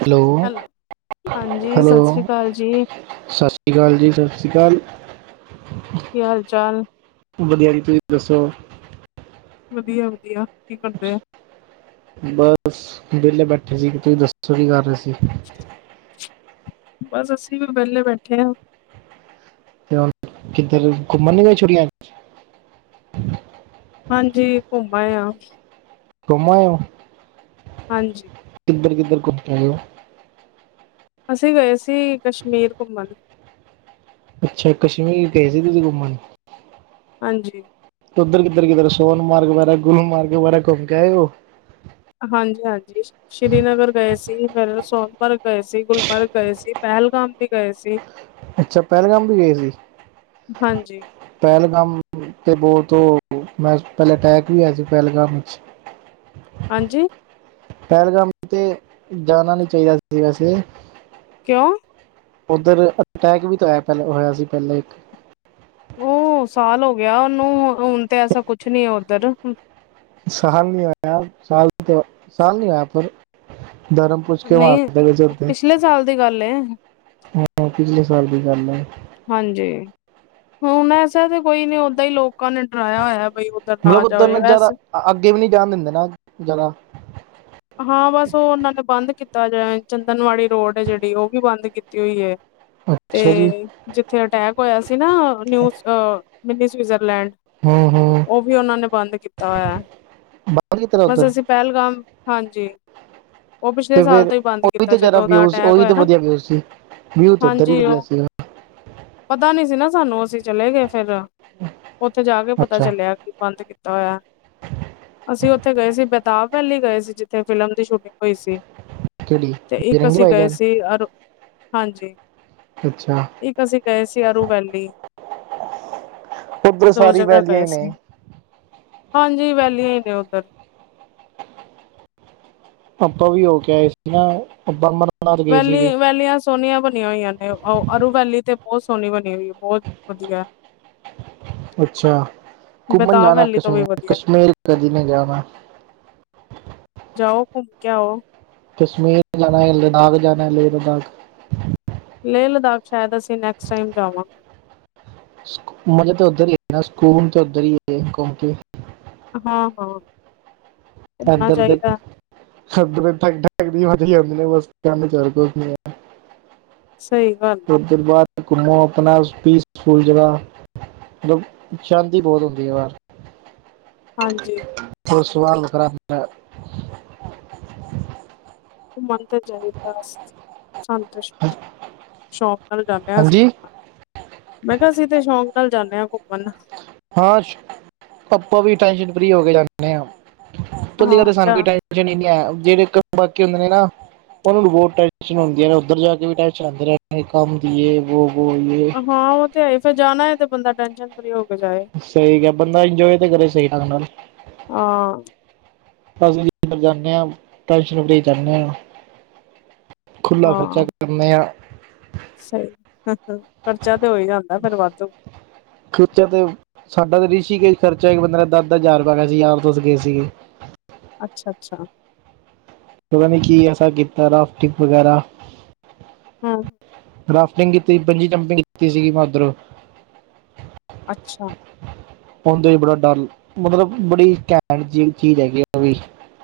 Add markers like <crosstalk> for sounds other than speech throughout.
Hello ਹਾਂਜੀ hello ਸਤਿ ਸ੍ਰੀ ਅਕਾਲ ਜੀ ਸਤਿ ਸ਼੍ਰੀ ਅਕਾਲ ਜੀ। ਸਤਿ ਸ਼੍ਰੀ ਅਕਾਲ ਕੀ ਹਾਲ ਚਾਲ ਵਧੀਆ ਜੀ ਤੁਸੀਂ ਦੱਸੋ ਵਧੀਆ, ਵਧੀਆ ਕੀ ਕਰਦੇ ਆ ਬਸ ਵਿਹਲੇ ਬੈਠੇ ਸੀ ਕਿ ਤੁਸੀਂ ਦੱਸੋ ਕੀ ਕਰ ਰਹੇ ਸੀ <unintelligible> ਬਸ ਅਸੀਂ ਵੀ ਵਿਹਲੇ ਬੈਠੇ ਹਾਂ ਤੇ ਹੁਣ ਕਿੱਧਰ ਘੁੰਮਣ ਨੀ ਗਈ ਛੁਟੀਆਂ ਹਾਂਜੀ। ਘੁੰਮ ਆਏ ਆ ਘੁਮ ਆਏ ਓ ਹਾਂਜੀ। ਕਿੱਧਰ, ਕਿੱਧਰ ਘੁੰਮ ਕੇ ਆਏ ਹੋ ਅਸੀਂ ਗਏ ਸੀ। ਕਸ਼ਮੀਰ ਘੁੰਮਣ। ਅੱਛਾ! ਕਸ਼ਮੀਰ ਗਏ ਸੀ ਤੁਸੀਂ ਘੁੰਮਣ ਹਾਂਜੀ! ਉੱਧਰ ਕਿੱਧਰ-ਕਿਧਰ ਸੋਨਮਾਰਗ ਵਗੈਰਾ ਗੁਲਮਾਰਗ ਵਗੈਰਾ ਘੁੰਮ ਕੇ ਆਏ ਉਹ? ਹਾਂਜੀ - ਹਾਂਜੀ! ਸ੍ਰੀਨਗਰ ਗਏ ਸੀ ਫੇਰ ਸੋਨਮਰਗ ਗਏ ਸੀ ਗੁਲਮਰਗ ਗਏ ਸੀ ਪਹਿਲਗਾਮ ਵੀ ਗਏ ਸੀ ਅੱਛਾ ਪਹਿਲਗਾਮ ਵੀ ਗਏ ਸੀ! ਹਾਂਜੀ ਪਹਿਲਗਾਮ ਬਹੁਤ ਉਹ ਮੈਂ ਪਹਿਲੇ ਅਟੈਕ ਵੀ ਹੋਇਆ ਸੀ ਪਹਿਲਗਾਮ ਵਿੱਚ? ਹਾਂਜੀ! ਪਹਿਲਗਾਮ ਤੇ ਜਾਣਾ ਨੀ ਚਾਹੀਦਾ ਸੀ ਵੈਸੇ! ਕਯੋਂ? ਉੱਧਰ ਅਟੈਕ ਵੀ ਹੋਇਆ ਸੀ ਪਹਿਲਾਂ ਇੱਕ! ਉਹ ਸਾਲ ਹੋ ਗਿਆ ਉਹਨੂੰ ਹੁਣ ਤੇ ਐਸਾ ਕੁਛ ਨੀ ਹੈ ਉੱਧਰ! ਸਾਲ ਨਹੀਂ ਹੋਇਆ ਸਾਲ ਸਾਲ ਨਹੀਂ ਹੋਇਆ ਪਰ ਧਰਮ! ਕੁੱਛ ਕੇ ਮਾਰ ਨਹੀਂ ਗਜ਼ਰ ਤੇ ਪਿਛਲੇ ਸਾਲ ਦੀ ਗੱਲ ਏ ਹਾਂ ਪਿਛਲੇ ਸਾਲ ਦੀ ਗਲ? ਹਾਂਜੀ! ਹੁਣ ਐਸਾ ਤੇ ਕੋਈ ਨੀ ਓਦਾਂ ਹੀ ਲੋਕਾਂ ਨੇ ਡਰਾਇਆ ਹੋਇਆ ਬਈ! ਉੱਧਰ ਮਤਲਬ ਜਾਓ ਉੱਧਰ ਜੇ ਨਾ ਜਿਆਦਾ ਵੈਸੇ ਅੱਗੇ ਵੀ ਨਹੀਂ ਜਾਣ ਦਿੰਦੇ ਨਾ ਜ਼ਿਆਦਾ! ਹਾਂ ਬਸ ਉਹ ਉਹਨਾਂ ਨੇ ਬੰਦ ਕੀਤਾ ਚੰਦਨਵਾੜੀ ਰੋਡ ਹੈ ਜਿਹੜੀ ਉਹ ਵੀ ਬੰਦ ਕੀਤੀ ਹੋਈ ਹੈ! ਤੇ ਅੱਛਾ ਜੀ ਜਿੱਥੇ ਅਟੈਕ ਹੋਇਆ ਸੀ, ਨਾ ਨਿਊ ਮਿੰਨੀ ਸਵਿਜ਼ਰਲੈਂਡ! ਹਮ ਹਮ! ਉਹ ਵੀ ਉਹਨਾਂ ਨੇ ਬੰਦ ਕੀਤਾ ਹੋਇਆ ਬਾਹਰ ਕੀ ਤਰ੍ਹਾਂ ਉੱਧਰ ਬਸ ਅਸੀਂ ਪਹਿਲਗਾਮ ਹਾਂਜੀ! ਉਹ ਪਿਛਲੇ ਤੇ ਸਾਲ ਫਿਰ ਤੋਂ ਹੀ ਬੰਦ ਉਹੀ ਕੀਤਾ ਤੇ ਜ਼ਿਆਦਾ ਜਦੋਂ ਦਾ ਵਿਊ ਅਟੈਕ ਉਹੀ ਹੋਇਆ ਤੇ ਨਾ ਵਧੀਆ ਵਿਊ ਸੀ! ਵਿਊ ਤੇ ਉਧਰ ਹੀ ਹਾਂਜੀ ਵਧੀਆ ਉਹ ਸੀ? ਪਤਾ ਨੀ ਸੀ ਨਾ ਸਾਨੂੰ ਅਸੀਂ ਚਲੇ ਗਏ ਫੇਰ ਉੱਥੇ ਜਾ ਕੇ ਪਤਾ ਅੱਛਾ ਚੱਲਿਆ ਕੀ! ਬੰਦ ਕੀਤਾ ਹੋਇਆ ਅਸੀਂ ਉੱਥੇ ਗਏ ਸੀ ਬੇਤਾਬ ਵੈਲੀ ਗਏ ਸੀ! ਜਿੱਥੇ ਫਿਲਮ ਦੀ ਸ਼ੂਟਿੰਗ ਹੋਈ ਸੀ, ਕਿਹੜੀ ਤੇ ਇੱਕ ਬਿਰੰਗੀ ਅਸੀਂ ਗਏ ਭਾਈਜਾਨ ਸੀ ਅਰ ਹਾਂਜੀ! ਅੱਛਾ! ਇੱਕ ਅਸੀਂ ਗਏ ਸੀ, ਅਰੂ ਵੈਲੀ ਉਧਰ ਦੋ ਸਾਰੀ ਜਗ੍ਹਾ ਵੈਲੀਆਂ ਗਏ ਈ ਨੇ। ਸੀ ਹਾਂਜੀ! ਵੈਲੀਆਂ ਈ ਨੇ ਉੱਧਰ। ਆਪਾਂ ਵੀ ਹੋ ਕੇ ਆਏ ਸੀ ਨਾ ਅੱਧਾ ਮਨ ਵੈਲੀ- ਵੈਲੀਆਂ ਸ ਸੋਹਣੀਆਂ ਬਣੀਆਂ ਹੋਈਆਂ ਨੇ ਉਹ ਅਰੂਵੈਲੀ ਤੇ ਬਹੁਤ ਸੋਹਣੀ ਬਣੀ ਹੋਈ ਹੈ ਬਹੁਤ ਵਧੀਆ। ਅੱਛਾ! ਘੁੰਮਣ ਬੇਤਾਬ ਜਾਨਾ ਵੈਲੀ ਤੋਂ ਵੀ ਕਸ਼ਮੀਰ, ਵਧੀਆ ਕਸ਼ਮੀਰ ਕਦੀ ਨਹੀਂ ਜਾਣਾ। ਜਾਓ ਘੁੰਮ ਕੇ ਆਓ। ਕਸ਼ਮੀਰ ਜਾਣਾ, ਲਦਾਖ ਜਾਣਾ, ਲੇ ਲਦਾਖ। ਲੇਹ ਲਦਾਖ ਸ਼ਾਇਦ ਅਸੀਂ ਨੈਕਸਟ ਟਾਈਮ ਜਾਵਾਂਗੇ। ਮੇਜੇ ਤਾਂ ਇੱਧਰ ਹੀ ਐ ਨਾ ਸਕੂਨ ਤਾਂ ਉੱਧਰ ਈ ਹੈ ਘੁੰਮ ਕੇ। ਹਾਂ ਹਾਂ। ਘੁੰਮਣਾ ਇੱਦਰ ਦੇ, ਚਾਹੀਦਾ ਇਦਰ ਠੱਗ <unintelligible> ਵੱਜ ਹੀ ਆਉਂਦੀ ਨੇ ਬਸ ਕੰਮ ਚਲ ਪੈ ਮੇਰਾ। ਸਹੀ। ਗੱਲ ਫਿਰ ਹੈ ਦਿਨ ਬਾਅਦ ਘੁੰਮੋ ਆਪਣਾ ਪੀਸਫੁਲ ਜਗ੍ਹਾ, ਮਤਲਬ ਚਾਂਦੀ ਬਹੁਤ ਹੁੰਦੀ ਹੈ ਬਾਹਰ। ਹਾਂਜੀ ਤੇ ਸਵਾਲ <unintelligible> ਦੀ ਐ। ਘੁੰਮਣ ਤੇ ਜਾਈਦਾ <unintelligible> ਸਾਨ ਤੇ ਸ਼ੌਕ ਨਾਲ ਜਾਂਦੇ ਆ ਅਸੀ। ਹਾਂਜੀ ਮੈਂ ਕਿਹਾ ਅਸੀਂ ਤੇ ਸ਼ੌਂਕ ਨਾਲ ਜਾਂਦੇ ਹਾਂ ਘੁੰਮਣ। ਹਾਂਸ਼ ਆਪਾਂ ਵੀ ਟੈਸ਼ਨ ਫਰੀ ਹੋ ਕੇ ਜਾਂਦੇ ਆ, ਤੁਸੀ ਹਾਂ ਕਰਦੇ ਸਾਨੂੰ ਜਾ ਕੋਈ ਟੈਨਸ਼ ਛਣੀ ਨੀ ਹੈ, ਜਿਹੜੇ <unintelligible> ਬਾਕੀ ਹੁੰਦੇ ਨੇ ਨਾ ਉਹਨਾਂ ਨੂੰ ਬਹੁਤ ਟੈਸ਼ਨ ਹੁੰਦੀ ਨੇ ਉੱਧਰ ਜਾ ਕੇ ਵੀ ਟੈਸ਼ਨ ਆਉਂਦੀ ਰਹਿ ਕੰਮ ਦੀਏ ਵੋ -ਵੋ ਯੇ। ਹਾਂ ਉਹ ਤੇ ਹੈਏ ਫਿਰ ਜਾਣਾ ਤੇ ਬੰਦਾ ਟੈਸ਼ਨ- ਫਰੀ ਹੋਕੇ ਜਾਏ। ਸਹੀ ਗੱਲ ਏ। ਬੰਦਾ ਇਜੋਏ ਤੇ ਕਰੇ ਸਹੀ ਢੰਗ ਨਾਲ। ਹਾਂ ਅਸੀ ਕਿੱਧਰ ਜਾਦੇ ਹਾਂ, ਟੈਨਸ਼ਨ ਫਰੀ ਜਾਦੇ ਹਾਂ, ਖੁਲਾ ਹਾਂ ਖਰਚਾ- ਕਰਨੇ ਆ। ਸਹੀ, ਹੂੰ ਖਰਚਾ ਤੇ ਹੋ ਜਾਦਾ ਫੇਰ ਵਾਧੂ। ਖਰਚਾ ਤੇ- ਸਾਡਾ ਤਾਂ ਰਿਸੀ ਕੇਸ ਖਰਚਾ ਇੱਕ ਬੰਦੇ ਦਾ ਦਸ -ਦਸ ਹਜਾਰ ਰੁਪਇਆ ਗਿਆ ਸੀ ਯਾਰ ਦੋਸ ਗਏ ਸੀਗੇ। ਅੱਛਾ ਅੱਛਾ। ਪਤਾਨੀ ਕੀ ਐਸਾ ਕੀਤਾ ਰਾਫਟਿੰਗ ਵਗੈਰਾ - ਹੂੰ ਰਾਫਟਿੰਗ ਕੀਤੀ ਪੰਜੀ ਡੰਪਿੰਗ ਕੀਤੀ ਸੀਗੀ ਮੈ ਉਧਰੋ- ਅੱਛਾ- ਆਉਦੇ ਬੜਾ ਡਰ, ਮਤਲਬ ਬੜੀ ਘੈਟ ਦੀ ਚੀਜ ਹੈਗੀ ਆ ਉਹ ਵੀ।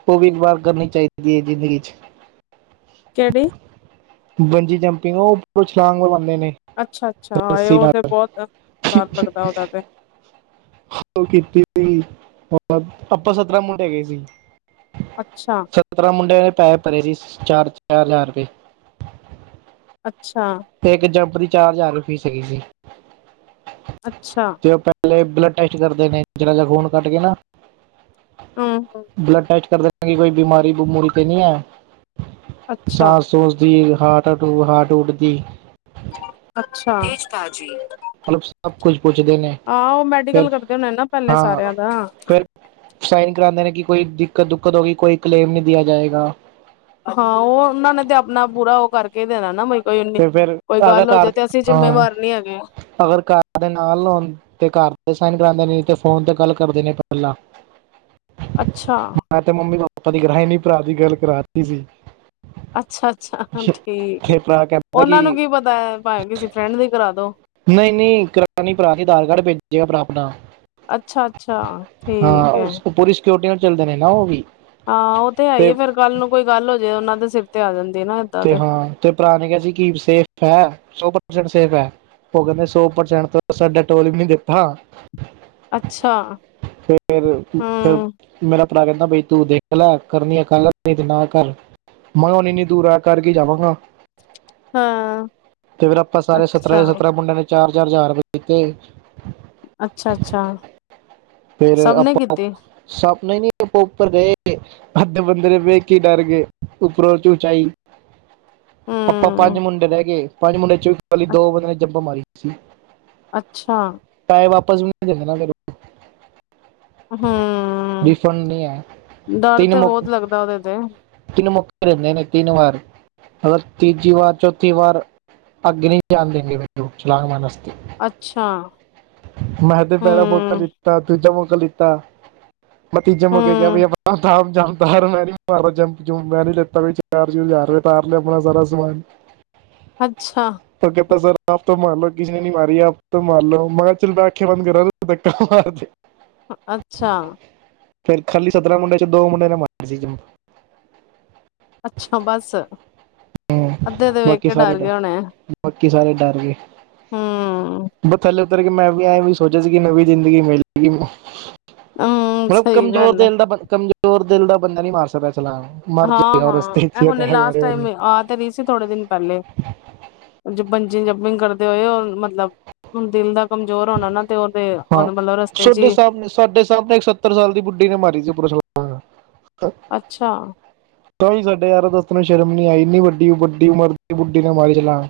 ਉਹ ਵੀ ਇਕ ਵਾਰ ਕਰਨੀ ਚਾਹੀਦੀ ਹੈ। ਜਿੰਦਗੀ 'ਚ- ਕਿਹੜੀ? ਵੰਜੀ ਜੰਪਿਗ ਉਹ ਉਪਰੋ ਛਲਾਗ ਲਗਾਦੇ ਨੇ- ਅੱਛਾ- ਅੱਛਾ ਰੱਸੀ ਉਹ ਤੇ ਨਾਲ ਬਹੁਤ ਡਰ ਲੱਗਦਾ ਉਦਾ ਤੇ- <inaudible> ਉਹ ਕੀਤੀ ਸੀ, ਆਪਾ ਸੱਤਰਾਂ ਮੁੰਡੇ ਗੇ ਸੀ। ਅੱਛਾ। ਸੱਤਰਾਂ ਮੁੰਡਿਆਂ ਨੇ ਪੈਸੇ ਭਰੇ ਸੀ ਚਾਰ -ਚਾਰ ਹਜ਼ਾਰ ਰੁਪਏ। ਅੱਛਾ। ਤੇ ਇਕ ਜੰਪ ਦੀ ਚਾਰ ਹਜਾਰ ਫੀਸ ਹੈਗੀ ਸੀ। ਅੱਛਾ। ਤੇ ਔ ਪੈਲੈ ਬਲੱਡ ਟੈਸਟ ਕਰਦੇ ਨੇ ਜਰਾ ਜਾ ਖੂਨ ਕੱਢ ਕੇ ਨਾ ਅੰ ਹੁੰ। ਬਲੱਡ ਟੈਸਟ ਕਰ ਦੇਨੇ, ਕਿ ਕੋਈ ਬਿਮਾਰੀ-ਬਮੂਰੀ ਤੇ ਨੀਐ। ਅੱਛਾ ਸਾਫ ਸੋਚਦੀ ਹਾਟ ਟੂ ਹਾਟ-ਹੁਟ ਦੀ। ਅੱਛਾ। ਮਤਲਬ ਸਭ ਕੁਝ ਪੁੱਛਦੇ ਨੇ ਆ, ਔ ਮੈਡੀਕਲ ਫਿਰ ਕਰਦੇ ਹੋਣੇ ਨਾ ਪੈਲੇ ਹਾਂ ਸਾਰਿਆਂ ਦਾ। ਫਿਰ ਸਾਈਨ ਕਰਾਂਦੇ ਨੇ ਕਿ ਕੋਈ ਦਿੱਕਤ-ਦੁਕੱਤ ਹੋ ਗਈ, ਕੋਈ ਕਲੇਮ ਨਹੀ ਦੀਆ ਜਾਏਗਾ। ਹਾਂ, ਔ ਔਨਾਂ ਨੇ ਤੇ ਆਪਣਾ ਪੂਰਾ ਉਹ ਕਰਕੇ ਦੇਣਾ ਨਾ, ਬਈ ਕੋਈ ਨੀ, ਤੇ ਫਿਰ ਕੋਈ ਅਗਰ ਗੱਲ ਹੋ ਜੇ, ਘਰ ਤੇ ਅਸੀ ਹਾਂ ਜਿਮੇਵਾਰ ਨੀ ਹੈਗੇ। ਅਗਰ ਕਰ ਦੇ ਨਾਲ ਆ, ਤੇ ਕਰ ਦੇ ਸਾਈਨ ਕਰਾਉਦੇ ਨੇ, ਤੇ ਫੋਨ ਤੇ ਗੱਲ ਕਰਦੇ ਨੇ ਪੈਲਾਂ। <inaudible> ਅੱਛਾ ਮੈ ਤੇ ਮੰਮੀ ਪਾਪਾ ਦੀ ਕਰਾਈ ਨਈਂ ਪਰਾ ਦੀ ਗੱਲ ਕਰਾਤੀ ਸੀ। ਅੱਛਾ-ਅੱਛਾ, ਠੀਕ ਏ ਤੇ ਭਰਾ ਕਹਿੰਦਾ ਕਿ ਔਨਾਂ ਨੂੰ ਕੀ ਪਤਾਏ, ਪਾਏ ਕਿਸੇ ਫਰੈਂਡ ਦੀ ਕਰਾ ਦੋ। ਨਈ-ਨਈ, ਕਰਾਣੀ ਪਰਾ ਨੀ ਆਦਾਰ ਕਾਡ ਪੇਜੇਗਾ ਪਰਾ ਅਪਣਾ। ਅੱਛਾ-ਅੱਛਾ, ਠੀਕੇ। ਜੋਟੀਆਂ ਚੱਲਦੇ ਨੇ ਨਾ ਉਵੀ। ਆਂ, ਓਤੇ ਹੀਏ ਫੇਰ ਕਲ ਨੂੰ ਕੋਈ ਗੱਲ ਹੋਜੇ ਉਨਾ ਦੇ ਸਿਰ ਤੇ ਆ ਜਾਂਦੀ ਏਨਾ। ਤੇ ਹਾਂ, ਤੇ ਪਰਾ ਨੇ ਕੇਯਾ ਸੀ ਕਿ ਸੇਫ ਹੈ, ਸੌ ਪਰਸੈਟ ਸੇਫ ਹੈ? ਓ ਕੈਂਦੇ, ਸੌ ਪ੍ਰਸੈਂਟ ਤੋਂ ਸਾਡਾ ਟੋਲ ਵੀ ਨਈ ਦਿੱਤਾ। ਅੱਛਾ ਫੇਰ, ਫੇਰ ਹੂੰ ਮੇਰਾ ਪਰਾ ਕੈਂਦਾ ਬਈ ਤੂੰ ਦੇਖ ਲੈ ਕਰਨੀ ਆ ਕਰਲੈ ਨਈ ਤੇ ਨਾ ਕਰ, ਮੈਂਹ ਇਨੀ ਦੂਰ ਆ ਕਰਕੇ ਜਾਵਾਂਗਾ, ਹਾਂ ਤੇ ਫੇਰ ਆਪਾ ਸਾਰੇ ਸਤਰਾਂ ਅੱਛਾ। ਦੇ ਸਤਰਾਂ ਮੁੰਡਿਆਂ ਨੇ ਚਾਰ-ਚਾਰ ਹਜਾਰ ਰਪੇ ਦਿੱਤੇ। ਅੱਛਾ-ਅੱਛਾ। ਫੇਰ ਸਭ ਨੇ ਆਪਾਂ ਕੀਤੀ ਸਪਨੇ ਨਈਂ ਉਪਰ ਗਏ। ਅੱਦੇ ਬੰਦੇ ਤੇ ਵੇਖ ਹੀ ਡਰ ਗੇ, ਉੱਪਰੋਂ 'ਚ ਉਚਾਈ। ਆਪਾਂ ਪੰਜ ਹੂੰ ਮੁੰਡੇ ਰਹਿ ਗਏ, ਪੰਜ ਮੁੰਡੇ 'ਚੋਂ ਖਾਲੀ ਦੋ ਬੰਦੇਆਂ ਨੇ ਜੱਪੰਂ ਮਾਰੀ ਸੀ। ਅੱਛਾ। ਟਾਏ ਵਾਪਸ ਵੀ ਦੇਦੇਨਾ ਮੈਂਨੁ। ਹੁੰ, ਰਿਫੰਡ ਨਹੀਂ ਹੈ ਡਰ ਤਿੰਨ ਤੇ ਮੌਕੇ ਬਓਤ ਲੱਗਦਾ ਓਦੇ ਤੇ। ਤਿੰਨ ਮੁੱਕਦੇ ਨੇ ਤਿੰਨ ਵਾਰ। ਅਗਰ ਤੀਜੀ ਵਾਰ ਚੌਥੀ ਵਾਰ ਅਗੇ ਨਈਂ ਜਾਣ ਦੇਨਗੇ ਮੈਨੂੰ ਛਲਾਗ ਮਾਰਨ ਅਸਤੇ ਅੱਛਾ। ਮੈਂ ਤੇ ਪੈਰਾ ਮੌਕਾ ਹੂੰ-ਹੂੰ ਲਿੱਤਾ ਦੂਜਾ ਮੌਕਾ ਲਿੱਤਾ। ਬਾਕੀ ਜੱਮ ਕੇ ਕੇਯਾ <unintelligible> ਬਚਾਓ। ਤਾਰ ਮੈਂ ਨੀ ਮਾਰਦਾ ਜੰਪ-ਜੁੰਪ ਮੈਂ ਨੀ ਲਿੱਤਾ ਕੋਈ ਚਾਰ-ਚੂਰ ਜਾਰ ਤਾਰ ਲਿਆ ਆਪਣਾ ਸਾਰਾ ਸਮਾਨ। <inaudible> ਅੱਛਾ। ਫੇਰ ਕੇਤਾ ਸਰ, ਆਪ ਤੋਂ ਮਾਰ ਲੋਓ ਕਿਸੇ ਨੇ ਨੀ ਮਾਰੀ ਆਪ ਤੋਂ ਮਾਰ ਲੋੋ, ਮੈਹ ਚੱਲ, ਮੈਂ ਅੱਖੀਆਂ ਬੰਦ ਕਰਾਂਗਾ ਤੂੰ ਤੱਕਾ ਮਾਰਦੀ। <unintelligible> ਅੱਛਾ। ਫੇਰ ਖਾਲੀ ਸੱਤਰਾਂ ਮੁੰਡੇ ਚ ਦੋ ਮੁੰਡੇ ਨੇ ਮਾਰ ਸੀ। ਅੱਛਾ ਬਸ ਅੱਧੇ ਵੇਖ ਬਾਕੀ ਕੇ ਸਾਰੇ ਡਰ ਗਿਆ ਹੋਣੇ ਏ। ਬਾਕੀ ਸਾਰੇ ਡਰ ਗਏ, ਹੂੰ ਬ ਥੱਲੇ ਉੱਧਰ ਮੈਂ ਵੀ ਐਂ ਵੀ ਸੋਚਿਆ ਸੀ ਕਿ ਨਵੀਂ ਜ਼ਿੰਦਗੀ ਮਿਲੇਗੀ ਹਮ ਮਤਲਬ ਸਹੀ ਕਮਜ਼ੋਰ ਗੱਲ ਹੈ ਦਿਲ ਦਾ ਬੰਦ, ਕਮਜ਼ੋਰ ਦਿਲ ਦਾ ਬੰਦਾ ਨਈ ਮਾਰ ਸਕਦਾ ਛਲਾਂਗ। ਮਰ ਜਾਏਗਾ ਹਾਂ-ਹਾਂ ਰਸਤੇ ਇਹ ਹੁਣੇ ਲਾਸਟ ਵਿੱਚ ਟਾਈਮ <unintelligible> ਆ ਤੇ ਰਹੀ ਸੀ ਥੋੜੇ ਦਿਨ ਪੈਲੇ ਬੰਜਿੰਗ ਜਬਿੰਗ ਕਰਦੇ ਹੋਏ, ਉਹ ਮਤਲਬ ਹੁਣ ਦਿਲ ਦਾ ਕਮਜ਼ੋਰ ਹੋਣਾ ਨਾ ਤੇ ਓਦੇ ਹਾਂ ਓਨ ਮਤਲਬ ਰਸਤੇ ਚ ਸਾਡੇ ਹੀ ਸਾਹਮਣੇ ਸਾਡੇ ਸਾਹਮਣੇ ਏਕ ਸੱਤਰ ਸਾਲ ਦੀ ਬੁੱਢੀ ਨੇ ਮਾਰੀ ਸੀ ਉਪਰੋਂ ਛਲਾਂਗ। ਅੱਛਾ। ਤਾਂ ਸਾਡੇ ਯਾਰਾਂ ਦੋਸਤਾਂ ਨੂੰ ਸ਼ਰਮ ਨੀ ਆਈ ਇੰਨੀ ਵੱਡੀ-ਵੱਡੀ ਉਮਰ ਦੀ ਬੁੱਢੀ ਨੇ ਮਾਰੀ ਛਲਾਗਂ।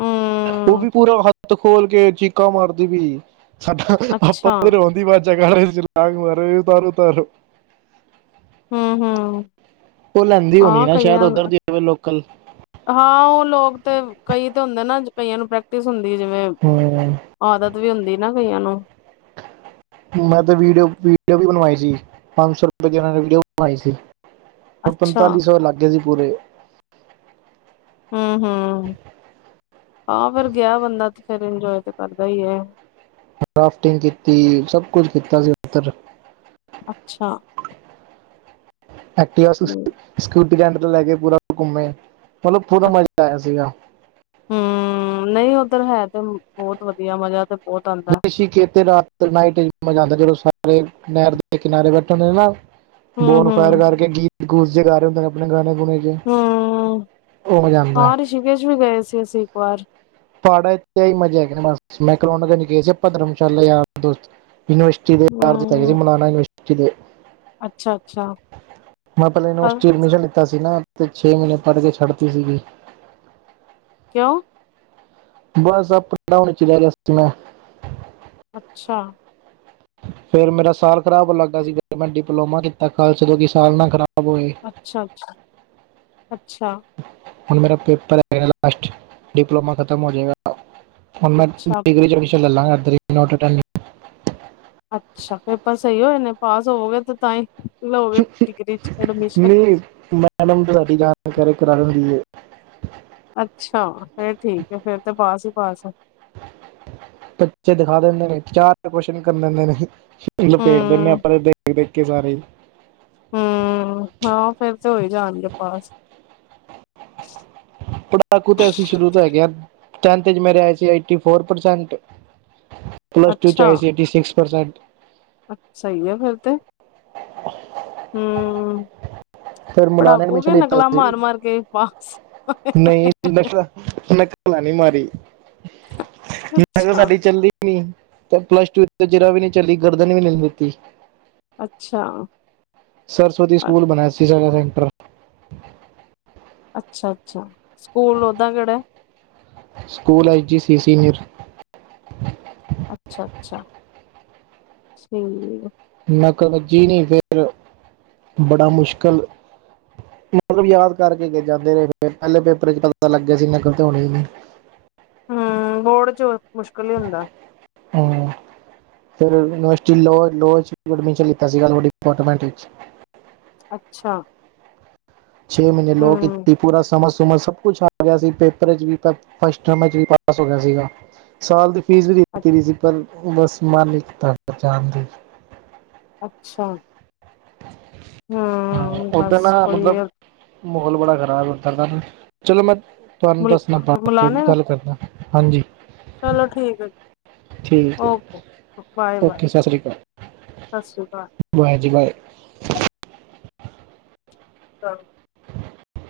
ਹਮ ਓਵੀ ਪੂਰਾ ਹੱਥ ਖੋਲ ਕੇ ਚੀਕਾਂ ਮਾਰਦੀ ਪਈ। ਸਾਡਾ ਆਪਾਂ ਅੱਛਾ ਬਦੀ ਬਾਚਾ ਕਾਲ ਚ ਲਗ ਮਾਰੇ ਓਤਾਰੋ-ਓਤਾਰੋ। ਹੂੰ-ਹੂੰ। ਉਹ ਲੈਂਦੀ ਹੋਣੀ ਨਾ ਸ਼ਾਇਦ ਉੱਧਰ ਦੀ ਹੋਵੇ ਲੋਕਲ ਹਾਂ, ਉਹ ਲੋਕ ਤੇ ਕਈ ਤੇ ਹੁੰਦੇ ਨਾ ਕਈਆਂ ਨੂੰ ਪ੍ਰੈਕਟਿਸ ਹੁੰਦੀ ਜਿਵੇਂ ਹੂੰ ਆਦਤ ਵੀ ਹੁੰਦੀ ਨਾ ਕਈਆਂ ਨੂੰ। ਮੈਂ ਤਾਂ ਵੀਡੀਓ-ਵੀਡੀਓ ਵੀ ਬਣਵਾਈ ਸੀ। ਪੰਜ ਸੌ ਰੁਪਏ ਦੀ ਉਹਨਾਂ ਨੇ ਵੀਡੀਓ ਬਣਵਾਈ ਸੀ। ਅੱਛਾ ਪੰਤਾਲੀ ਸੌ ਲਾਗੇ ਸੀ ਪੂਰੇ। ਹੂੰ-ਹੂੰ, ਹਾਂ ਫਿਰ ਗਿਆ ਬੰਦਾ ਤੇ ਫੇਰ ਇੰਜੋਏ ਤੇ ਕਰਦਾ ਈ ਐ। ਰਾਫਟਿੰਗ ਕੀਤੀ, ਸਭ ਕੁਛ ਕੀਤਾ ਸੀ ਉੱਧਰ। ਅੱਛਾ। ਐਕਟਿਵਾ ਸਕ ਹਮ ਸਕੂਟਰ ਰੈਂਟ ਤੇ ਲੈ ਕੇ ਪੂਰਾ ਘੁੰਮੇ, ਮਤਲਬ ਪੂਰਾ ਮਜ਼ਾ ਆਇਆ ਸੀਗਾ। ਹਮ, ਨਈ ਉੱਧਰ ਹੈ ਤੇ ਬੋਤ ਵਧੀਆ ਮਜ਼ਾ ਤੇ ਬਹੁਤ ਆਉਂਦਾ। ਰਿਸ਼ੀਕੇਤ ਰਾਤ ਨਾਈਟਾ ਮਜ਼ਾ ਆਦਾ, ਜਦੋਂ ਸਾਰੇ ਨੈਰ ਦੇ ਕਿਨਾਰੇ ਬੈਠੇ ਹੁੰਦੇ ਨਾ ਬੋਨ ਫਾਇਰ ਹੂੰ-ਹੂੰ, ਕਰਕੇ ਗੀਤ ਗੂਤ ਜਗਾ ਰਹੇ ਹੁੰਦੇ ਨੇ ਆਪਣੇ ਗਾਣੇ ਗੁਣੇ। ਹੂੰ ਹੂੰ, ਹੋ ਜਾਂਦਾ ਏ। ਹਾਂ ਰਿਸ਼ੀਕੇਸ਼ ਵੀ ਗਏ ਸੀ ਅਸੀਂ ਏਕ ਬਾਰ। ਪਾੜਚ ਏਹੀ ਮਜ਼ਾ ਹੈਗਾ ਬਸ ਮੈਕਡੋਰਗੰਜ ਗਏ ਸੀ ਆਪਾਂ ਧਰਮਸ਼ਾਲਾ ਯਾਰ ਦੋਸਤ <unintelligible> <inaudible> ਹੂੰ ਅੱਛਾ-ਅੱਛਾ ਮੈਂ ਪੈਲਾਂ ਯੂਨੀਵਰਸਿਟੀ ਐਡਮਿਸ਼ਨ ਲਿੱਤਾ ਸੀ ਨਾ ਤੇ ਛੇ ਮਹੀਨੇ ਪੜ੍ਹ ਕੇ ਛੱਡਤੀ ਸੀਗੀ। ਕਿਉਂ? ਬਸ ਅਪ ਡਾਊਨ ਵਿੱਚ ਰੇਹ ਰਿਹਾ ਸੀ ਮੈਂ ਅੱਛਾ। ਫੇਰ ਮੇਰਾ ਸਾਲ ਖਰਾਬ ਹੋਣ ਲੱਗਾ ਸੀ ਫੇਰ ਮੈਂ ਡਿਪਲੋਮਾ ਕੀਤਾ ਕਿਉਂਕਿ ਸਾਲ ਨਾ ਖਰਾਬ ਹੋਏ। ਅੱਛਾ-ਅੱਛਾ, ਅੱਛਾ। ਹੁਣ ਮੇਰਾ ਪੇਪਰ ਹੈਗਾ ਲਾਸਟ, ਡਿਪਲੋਮਾ ਖਤਮ ਹੋ ਜੇਗਾ। ਹੁਣ ਮੈਂ ਅੱਛਾ ਡਿਗਰੀ ਚ ਐਡਮਿਸ਼ਨ ਲੈ ਲਾਗਾ <unintelligible> ਅੱਛਾ, ਪੇਪਰ ਸਹੀ ਹੋਏ ਨੇ ਪਾਸ ਹੋਵਗੇ ਤੇ ਤਾਂ ਹੀ ਲਓਗੇ ਡਿਗਰੀ ਚ ਐਡਮਿਸ਼ਨ। ਨਹੀਂ ਮੈਡਮ ਤਾਂ ਸਾਡੀ <unintelligible> ਕਰਾਂ ਦਿੰਦੀ ਏ। ਅੱਛਾ ਫੇਰ ਠੀਕ ਏ ਫੇਰ ਤੇ ਪਾਸ ਹੀ ਪਾਸ ਏ। ਬੱਚੇ ਦਿਖਾ ਦਿੰਦੇ ਨੇ ਚਾਰ ਤਾਂ ਕੋਐਚਨ ਕਰਨੇ ਹੁੰਦੇ ਨੇ। ਲਪੇਟ ਦਿੰਦੇ ਆ ਹੂੰ-ਹੂੰ ਆਪਾਂ ਤੇ ਦੇਖ-ਦੇਖ ਕੇ ਸਾਰੇ ਈ। ਹੂੰ ਹਾਂ ਫੇਰ ਤੇ ਹੋਈ ਜਾਣਗੇ ਪਾਸ। ਪੜਾਕੂ ਤੇ ਅਸੀ ਸ਼ੁਰੂ ਤੋਂ ਹੈਗੇ ਆ ਟੈਨਥ ਚ ਮੇਰੇ ਆਏ ਸੀ eighty four percent. Plus two ਚ ਆਈ ਸੀ ਏਟੀ ਸਿਕਸ ਪਰਸੈਂਟ। ਅੱਛਾ ਸਹੀ ਆ ਫੇਰ ਤੇ। ਹੂੰ। ਫਿਰ ਮੁਲਾਨ ਪੜਾਕੂ ਵੀ ਐਡਮਿਸ਼ਨ ਲਿੱਤਾ ਨਕਲਾਂ ਸੀ ਮਾਰ ਮਾਰ ਕੇ ਪਾਸ ਹੋਏ। ਉਹ ਮੈਂ ਨਕਲਾਂ ਨੀ ਮਾਰੀ ਨਕਲ ਅੱਛਾ, ਸਾਡੀ ਚੱਲੀ ਨੀ ਤੇ ਪਲੱਸ ਟੂ ਚ ਤਾਂ ਜ਼ਰਾ ਵੀ ਨੀ ਚੱਲੀ ਗਰਦਨ ਵੀ ਨੀ ਹਿਲਨ ਦਿੱਤੀ। ਅੱਛਾ। ਸਰਸਵਤੀ ਸਕੂਲ ਬਣਾਇਆ ਸੀ ਸਾਰਾ ਦਿਨ। ਅੱਛਾ, ਅੱਛਾ ਸਕੂਲ ਉਦਾਂ ਕਿਹੜੇ? ਸਕੂਲ ਐਈ ਜੀ ਸੀ ਸੀਨੀਅਰ। ਅੱਛਾ ਅੱਛਾ, ਸਹੀ ਏ। ਨਕਲ ਵੱਜੀ ਨਹੀਂ ਫੇਰ ਬੜਾ ਮੁਸ਼ਕਿਲ ਮਤਲਬ ਯਾਦ ਕਰਕੇ ਜਾਂਦੇ ਰਹੇ ਪਹਿਲੇ ਪੇਪਰ ਚ ਪਤਾ ਲੱਗਿਆ ਸੀ ਨਕਲ ਤੇ ਹੋਣੀ ਨਹੀਂ। ਹੂੰ ਬੋਰਡ ਚ ਮੁਸ਼ਕਿਲ ਹੀ ਹੁੰਦਾ। ਹੂੰ। ਫੇਰ ਯੂਨੀਵਰਸਿਟੀ ਲੋਅ ਲੋਅ ਵਿੱਚ ਐਡਮਿਸ਼ਨ ਲਿੱਤਾ ਸੀ ਲੋਅ ਡੀਪਾਰਟਮੈਂਟ ਵਿੱਚ। ਅੱਛਾ। ਛੇ ਮਹੀਨੇ ਲੋਅ ਹੂੰ ਕੀਤੀ ਪੂਰਾ ਸਮਝ ਸੂਮਝ ਸਭ ਕੁਛ ਛੱਡ ਆਇਆ ਸੀ ਪੇਪਰ ਵਿੱਚ ਵੀ ਮੈਂ ਫਸਟ ਨੰਬਰ ਵਿਚ ਪਾਸ ਹੋ ਗਿਆ ਸੀਗਾ ਸਾਲ ਦੀ ਫੀਸ ਵੀ ਅ- ਦਿੱਤੀ ਗਈ ਸੀ ਭਰਨ ਨੂਂ ਉਹ ਬਸ ਮਨ ਨੀ ਕੀਤਾ ਜਾਣ ਤੇ। ਅੱਛਾ। ਹਾਂ ਹੂੰ ਓਦਾ ਬਸ ਨਾ ਕੋਈ ਮਤਲਬ ਮਾਹੌਲ ਬੜਾ ਖਰਾਬ ਏ ਉਧਰ ਦਾ ਚਲੋ ਮੈਂ ਤੁਹਾਨੂੰ ਦੱਸਣਾ ਬਾਅਦ ਚ ਮੁਲਾਣੇ ਗੱਲ ਕਰਦਾ। ਹਾਂਜੀ। ਚਲੋ ਠੀਕ ਐ ਠੀਕ ਹੈ ਓਕੇ ਬਾਏ। ਓਕੇ ਸਤਿ ਸ਼੍ਰੀ ਅਕਾਲ। ਸਤਿ ਸ੍ਰੀ ਅਕਾਲ। ਬਾਏ ਜੀ ਬਾਏ। <unintelligible> <inaudible>